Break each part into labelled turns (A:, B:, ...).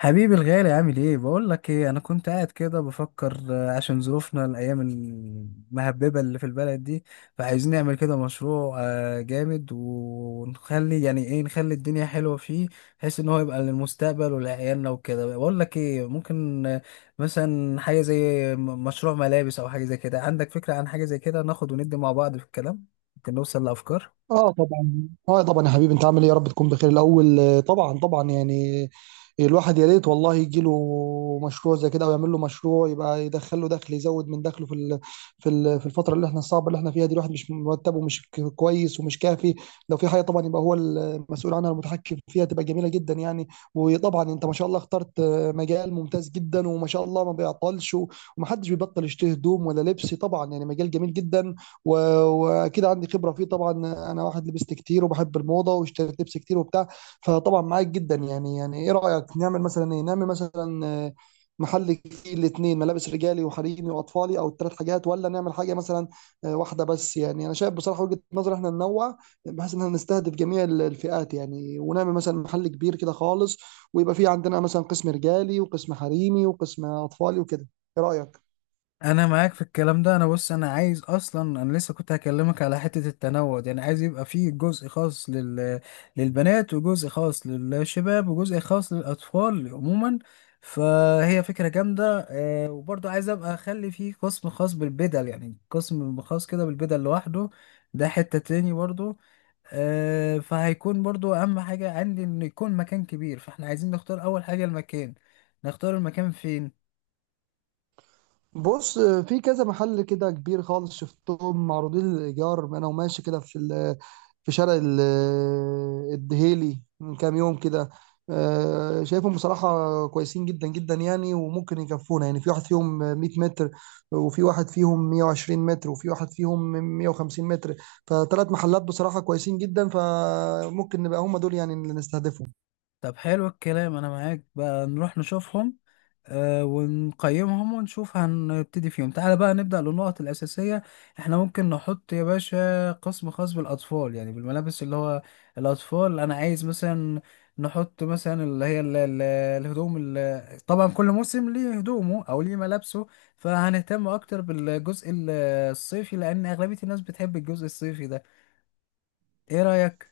A: حبيبي الغالي، عامل ايه؟ بقول لك ايه، انا كنت قاعد كده بفكر، عشان ظروفنا الايام المهببه اللي في البلد دي. فعايزين نعمل كده مشروع جامد، ونخلي يعني ايه، نخلي الدنيا حلوه فيه، بحيث ان هو يبقى للمستقبل ولعيالنا وكده. بقول لك ايه، ممكن مثلا حاجه زي مشروع ملابس او حاجه زي كده. عندك فكره عن حاجه زي كده؟ ناخد وندي مع بعض في الكلام، ممكن نوصل لافكار.
B: اه طبعا اه طبعا يا حبيبي، انت عامل ايه؟ يا رب تكون بخير الاول. طبعا طبعا، يعني الواحد يا ريت والله يجي له مشروع زي كده او يعمل له مشروع يبقى يدخل له دخل، يزود من دخله في الفتره اللي احنا الصعبه اللي احنا فيها دي. الواحد مش مرتبه، مش كويس ومش كافي. لو في حاجه طبعا يبقى هو المسؤول عنها، المتحكم فيها، تبقى جميله جدا يعني. وطبعا انت ما شاء الله اخترت مجال ممتاز جدا، وما شاء الله ما بيعطلش ومحدش بيبطل يشتري هدوم ولا لبس، طبعا يعني مجال جميل جدا. و- واكيد عندي خبره فيه طبعا. انا واحد لبست كتير وبحب الموضه واشتريت لبس كتير وبتاع. فطبعا معاك جدا يعني. يعني ايه رايك، نعمل مثلا ايه، نعمل مثلا محل فيه الاثنين، ملابس رجالي وحريمي واطفالي، او الثلاث حاجات، ولا نعمل حاجه مثلا واحده بس؟ يعني انا شايف بصراحه وجهه نظر احنا ننوع، بحيث ان احنا نستهدف جميع الفئات يعني، ونعمل مثلا محل كبير كده خالص، ويبقى فيه عندنا مثلا قسم رجالي وقسم حريمي وقسم اطفالي وكده. ايه رايك؟
A: انا معاك في الكلام ده. انا بص، انا عايز اصلا، انا لسه كنت هكلمك على حتة التنوع دي. انا عايز يبقى فيه جزء خاص لل... للبنات، وجزء خاص للشباب، وجزء خاص للاطفال عموما. فهي فكرة جامدة وبرضه عايز ابقى اخلي فيه قسم خاص بالبدل، يعني قسم خاص كده بالبدل لوحده، ده حتة تاني برضه. فهيكون برضه اهم حاجة عندي ان يكون مكان كبير، فاحنا عايزين نختار اول حاجة المكان. نختار المكان فين؟
B: بص، في كذا محل كده كبير خالص شفتهم معروضين للإيجار، أنا وماشي كده في شارع الدهيلي من كام يوم كده. شايفهم بصراحة كويسين جدا جدا يعني، وممكن يكفونا. يعني في واحد فيهم 100 متر، وفي واحد فيهم 120 متر، وفي واحد فيهم 150 متر. فثلاث محلات بصراحة كويسين جدا، فممكن نبقى هم دول يعني اللي نستهدفهم.
A: طب حلو الكلام، انا معاك، بقى نروح نشوفهم ونقيمهم ونشوف هنبتدي فيهم. تعالى بقى نبدأ للنقط الأساسية. احنا ممكن نحط يا باشا قسم خاص بالأطفال، يعني بالملابس اللي هو الأطفال. انا عايز مثلا نحط مثلا اللي هي الهدوم طبعا كل موسم ليه هدومه او ليه ملابسه. فهنهتم اكتر بالجزء الصيفي، لان اغلبية الناس بتحب الجزء الصيفي ده. ايه رأيك؟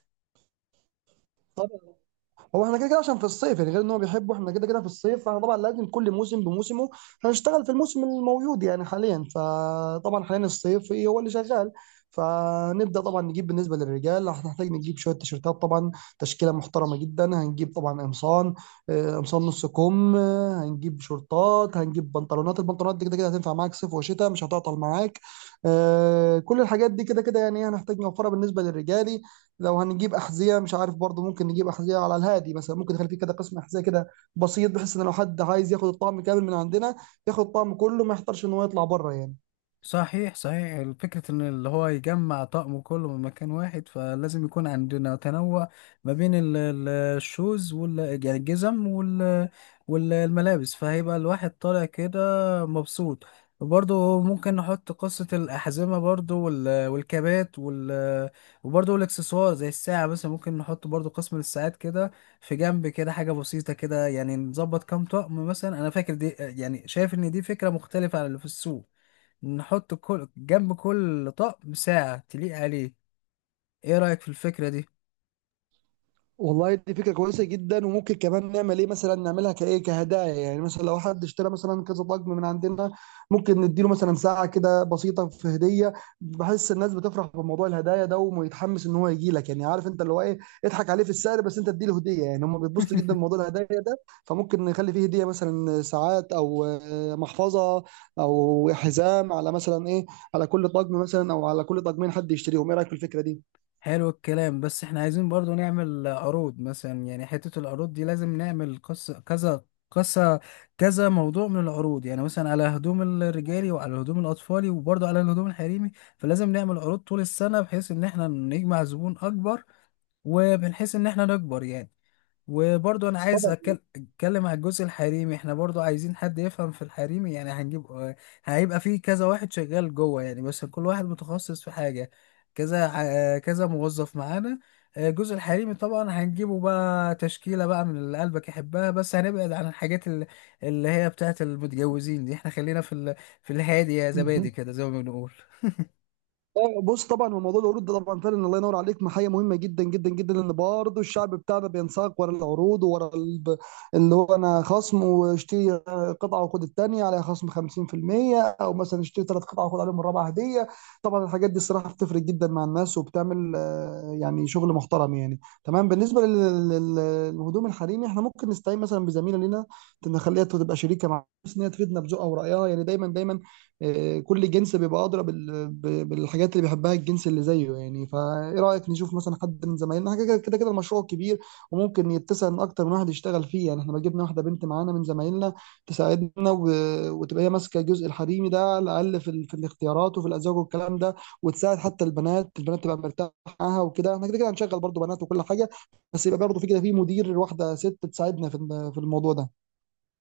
B: هو احنا كده كده عشان في الصيف، يعني غير ان هو بيحبه، احنا كده كده في الصيف، فاحنا طبعا لازم كل موسم بموسمه. هنشتغل في الموسم الموجود يعني حاليا، فطبعا حاليا الصيف إيه هو اللي شغال. فنبدا طبعا نجيب، بالنسبه للرجال هنحتاج نجيب شويه تيشيرتات طبعا، تشكيله محترمه جدا، هنجيب طبعا قمصان، قمصان نص كم، هنجيب شورتات، هنجيب بنطلونات. البنطلونات دي كده كده هتنفع معاك صيف وشتاء، مش هتعطل معاك. كل الحاجات دي كده كده يعني هنحتاج نوفرها بالنسبه للرجال. لو هنجيب احذيه، مش عارف برضه، ممكن نجيب احذيه على الهادي مثلا، ممكن نخلي فيه كده قسم احذيه كده بسيط، بحيث ان لو حد عايز ياخد الطعم كامل من عندنا ياخد الطعم كله، ما يحتارش ان هو يطلع بره يعني.
A: صحيح صحيح، فكرة ان اللي هو يجمع طقمه كله من مكان واحد، فلازم يكون عندنا تنوع ما بين الشوز وال، يعني الجزم، وال والملابس، فهيبقى الواحد طالع كده مبسوط. وبرضه ممكن نحط قصة الأحزمة برضه، والكابات وال، وبرضه الإكسسوار زي الساعة مثلا، ممكن نحط برضه قسم للساعات كده في جنب، كده حاجة بسيطة كده يعني، نظبط كام طقم مثلا. أنا فاكر دي، يعني شايف إن دي فكرة مختلفة عن اللي في السوق. نحط كل جنب كل طقم ساعة تليق عليه. ايه رأيك في الفكرة دي؟
B: والله دي فكرة كويسة جدا، وممكن كمان نعمل ايه، مثلا نعملها كايه كهدايا. يعني مثلا لو حد اشترى مثلا كذا طقم من عندنا، ممكن نديله مثلا ساعة كده بسيطة في هدية. بحس الناس بتفرح بموضوع الهدايا ده، ويتحمس ان هو يجي لك. يعني عارف انت اللي هو ايه، اضحك عليه في السعر بس انت اديله هدية. يعني هم بيتبسطوا جدا بموضوع الهدايا ده. فممكن نخلي فيه هدية مثلا ساعات، او محفظة، او حزام، على مثلا ايه، على كل طقم مثلا، او على كل طقمين حد يشتريهم. ايه رأيك في الفكرة دي؟
A: حلو الكلام، بس احنا عايزين برضو نعمل عروض مثلا، يعني حتة العروض دي لازم نعمل قصة كذا قصة، كذا موضوع من العروض، يعني مثلا على هدوم الرجالي، وعلى هدوم الأطفالي، وبرضو على الهدوم الحريمي. فلازم نعمل عروض طول السنة، بحيث ان احنا نجمع زبون أكبر، وبنحيث ان احنا نكبر يعني. وبرضو انا عايز اتكلم على الجزء الحريمي. احنا برضو عايزين حد يفهم في الحريمي، يعني هنجيب هيبقى فيه كذا واحد شغال جوه يعني، بس كل واحد متخصص في حاجة، كذا كذا موظف معانا. الجزء الحريمي طبعا هنجيبه بقى تشكيلة بقى من اللي قلبك يحبها، بس هنبعد عن الحاجات اللي هي بتاعت المتجوزين دي، احنا خلينا في ال... في الهادي يا
B: طبعا
A: زبادي كده، زي ما بنقول.
B: بص، طبعا هو موضوع العروض ده طبعا فعلا الله ينور عليك، محاية مهمة جدا جدا جدا. لان برضه الشعب بتاعنا بينساق ورا العروض، ورا اللي هو انا خصم، واشتري قطعة وخد التانية عليها خصم 50%، او مثلا اشتري ثلاث قطع وخد عليهم الرابعة هدية. طبعا الحاجات دي الصراحة بتفرق جدا مع الناس، وبتعمل يعني شغل محترم يعني. تمام، بالنسبة للهدوم الحريمي احنا ممكن نستعين مثلا بزميلة لنا، نخليها تبقى شريكة معانا، بس ان هي تفيدنا بذوقها ورأيها يعني دايما دايما. كل جنس بيبقى أدرى بالحاجات اللي بيحبها الجنس اللي زيه يعني. فإيه رأيك نشوف مثلا حد من زمايلنا؟ حاجة كده كده كده المشروع كبير، وممكن يتسع إن أكتر من واحد يشتغل فيه يعني. إحنا لو جبنا واحدة بنت معانا من زمايلنا تساعدنا، وتبقى هي ماسكة الجزء الحريمي ده، على الأقل في الاختيارات وفي الأزواج والكلام ده، وتساعد حتى البنات. البنات تبقى مرتاحة معاها وكده. إحنا كده كده هنشغل برضه بنات وكل حاجة، بس يبقى برضه في كده في مدير، واحدة ست تساعدنا في الموضوع ده.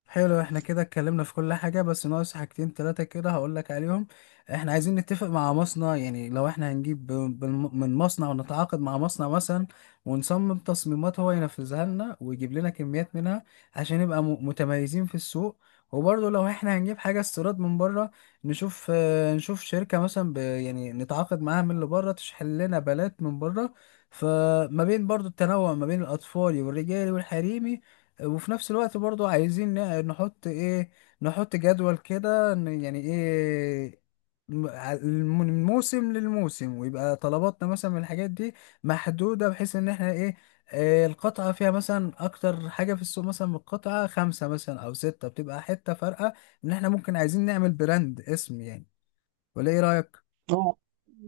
A: حلو، احنا كده اتكلمنا في كل حاجة، بس ناقص حاجتين تلاتة كده هقولك عليهم. احنا عايزين نتفق مع مصنع، يعني لو احنا هنجيب من مصنع، ونتعاقد مع مصنع مثلا، ونصمم تصميمات هو ينفذها لنا ويجيب لنا كميات منها، عشان نبقى متميزين في السوق. وبرضه لو احنا هنجيب حاجة استيراد من بره، نشوف نشوف شركة مثلا ب يعني نتعاقد معاها من اللي بره، تشحن لنا بلات من بره. فما بين برضه التنوع ما بين الأطفال والرجالي والحريمي، وفي نفس الوقت برضو عايزين نحط ايه، نحط جدول كده يعني ايه، من موسم للموسم، ويبقى طلباتنا مثلا من الحاجات دي محدودة، بحيث ان احنا ايه، القطعة فيها مثلا أكتر حاجة في السوق، مثلا من القطعة خمسة مثلا أو ستة، بتبقى حتة فارقة. إن إحنا ممكن عايزين نعمل براند اسم يعني، ولا إيه رأيك؟
B: اه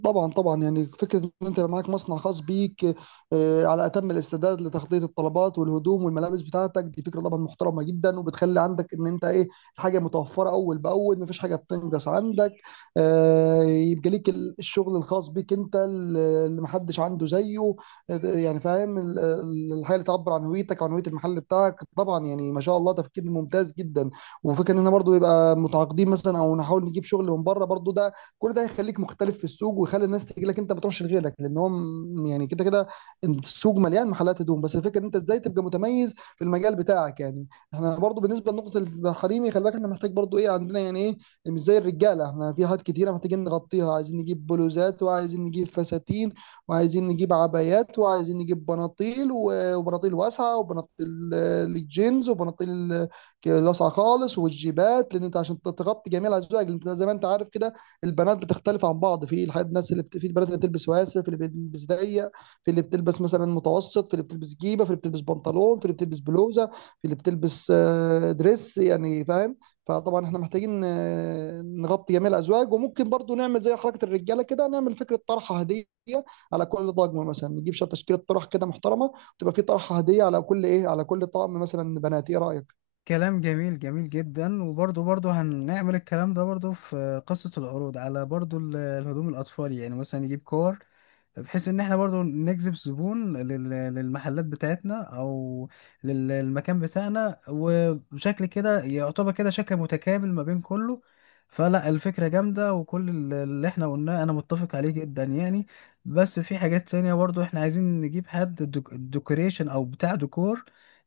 B: طبعا، طبعا يعني فكره ان انت يبقى معاك مصنع خاص بيك على اتم الاستعداد لتغطيه الطلبات والهدوم والملابس بتاعتك، دي فكره طبعا محترمه جدا، وبتخلي عندك ان انت ايه، الحاجه متوفره اول باول، مفيش حاجه بتنقص عندك. يبقى ليك الشغل الخاص بيك انت، اللي اللي محدش عنده زيه. يعني فاهم الحاجه اللي تعبر عن هويتك وعن هويه المحل بتاعك. طبعا يعني ما شاء الله تفكير ممتاز جدا. وفكره ان احنا برضه يبقى متعاقدين مثلا، او نحاول نجيب شغل من بره برضه، ده كل ده هيخليك مختلف في السوق، ويخلي الناس تيجي لك انت ما تروحش لغيرك. لان هو يعني كده كده السوق مليان محلات هدوم، بس الفكره ان انت ازاي تبقى متميز في المجال بتاعك يعني. احنا برضو بالنسبه لنقطه الحريمي، خلي بالك احنا محتاج برضو ايه عندنا، يعني ايه، مش زي الرجاله. احنا في حاجات كتيره محتاجين نغطيها، عايزين نجيب بلوزات، وعايزين نجيب فساتين، وعايزين نجيب عبايات، وعايزين نجيب بناطيل وبناطيل واسعه، وبناطيل الجينز، وبناطيل لاسعه خالص، والجيبات. لان انت عشان تغطي جميع الازواج، لان انت زي ما انت عارف كده البنات بتختلف عن بعض في الحاجات. الناس في البنات اللي بتلبس واسع، في اللي بتلبس ضيق، في اللي بتلبس مثلا متوسط، في اللي بتلبس جيبه، في اللي بتلبس بنطلون، في اللي بتلبس بلوزه، في اللي بتلبس دريس، يعني فاهم. فطبعا احنا محتاجين نغطي جميع الازواج. وممكن برضو نعمل زي حركه الرجاله كده، نعمل فكره طرحه هديه على كل طقم مثلا. نجيب شويه تشكيله طرح كده محترمه، تبقى في طرحه هديه على كل ايه، على كل طقم مثلا بنات. ايه رايك؟
A: كلام جميل، جميل جدا. وبرضه برضه هنعمل الكلام ده برضه في قصة العروض، على برضه الهدوم الأطفال، يعني مثلا نجيب كور، بحيث ان احنا برضو نجذب زبون للمحلات بتاعتنا، او للمكان بتاعنا. وشكل كده يعتبر كده شكل متكامل ما بين كله. فلا الفكرة جامدة، وكل اللي احنا قلناه انا متفق عليه جدا يعني. بس في حاجات تانية برضو، احنا عايزين نجيب حد ديكوريشن او بتاع ديكور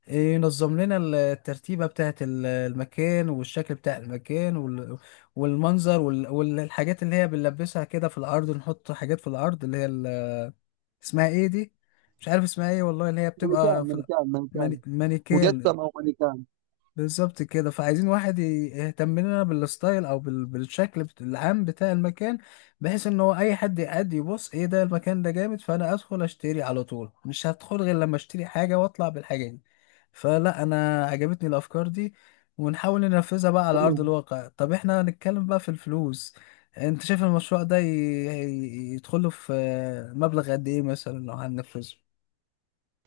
A: ينظم لنا الترتيبة بتاعت المكان، والشكل بتاع المكان، والمنظر، والحاجات اللي هي بنلبسها كده في الأرض، نحط حاجات في الأرض اللي هي اسمها ايه دي، مش عارف اسمها ايه والله، اللي هي بتبقى
B: مانيكان،
A: في
B: مانيكان، مانيكان.
A: ماني... مانيكان.
B: مجسم او مانيكان.
A: بالظبط كده. فعايزين واحد يهتم لنا بالستايل، او بال... بالشكل بت... العام بتاع المكان، بحيث ان هو اي حد يقعد يبص ايه ده المكان ده جامد، فانا ادخل اشتري على طول، مش هدخل غير لما اشتري حاجة واطلع بالحاجة دي. فلا انا عجبتني الافكار دي، ونحاول ننفذها بقى على ارض
B: تمام.
A: الواقع. طب احنا هنتكلم بقى في الفلوس. انت شايف المشروع ده يدخله في مبلغ قد ايه مثلا لو هننفذه؟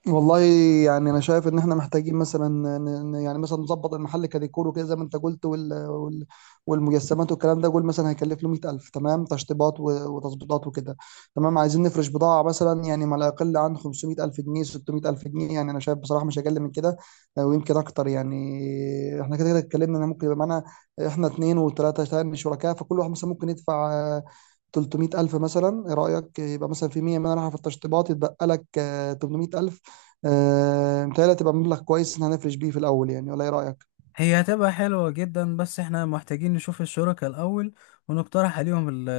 B: والله، يعني انا شايف ان احنا محتاجين مثلا يعني مثلا نظبط المحل كديكور وكده زي ما انت قلت، والمجسمات والكلام ده. قول مثلا هيكلف له 100,000، تمام تشطيبات وتظبيطات وكده تمام. عايزين نفرش بضاعة مثلا، يعني ما لا يقل عن 500,000 جنيه، 600,000 جنيه. يعني انا شايف بصراحة مش اقل من كده، ويمكن اكتر. يعني احنا كده كده اتكلمنا ان ممكن يبقى معانا احنا اتنين وتلاتة تاني شركاء، فكل واحد مثلا ممكن يدفع 300,000 مثلا. ايه رأيك يبقى مثلا في 100 من راح في التشطيبات، يتبقى لك 800,000. متهيألي هتبقى مبلغ كويس إن هنفرش بيه في الأول يعني، ولا إيه رأيك؟
A: هي هتبقى حلوة جدا، بس احنا محتاجين نشوف الشركاء الأول، ونقترح عليهم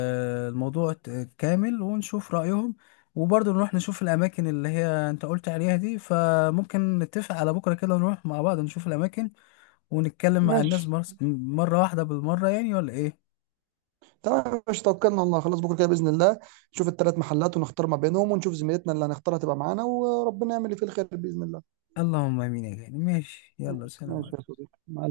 A: الموضوع كامل، ونشوف رأيهم. وبرضه نروح نشوف الأماكن اللي هي أنت قلت عليها دي، فممكن نتفق على بكرة كده نروح مع بعض نشوف الأماكن، ونتكلم مع
B: ماشي،
A: الناس مرة واحدة بالمرة يعني، ولا إيه؟
B: تمام. مش توكلنا على الله خلاص؟ بكرة كده بإذن الله نشوف الثلاث محلات، ونختار ما بينهم، ونشوف زميلتنا اللي هنختارها تبقى معانا، وربنا يعمل اللي فيه الخير بإذن الله.
A: اللهم آمين يا غالي. ماشي، يلا،
B: ماشي
A: سلام
B: ماشي يا
A: عليكم.
B: صديقي، مع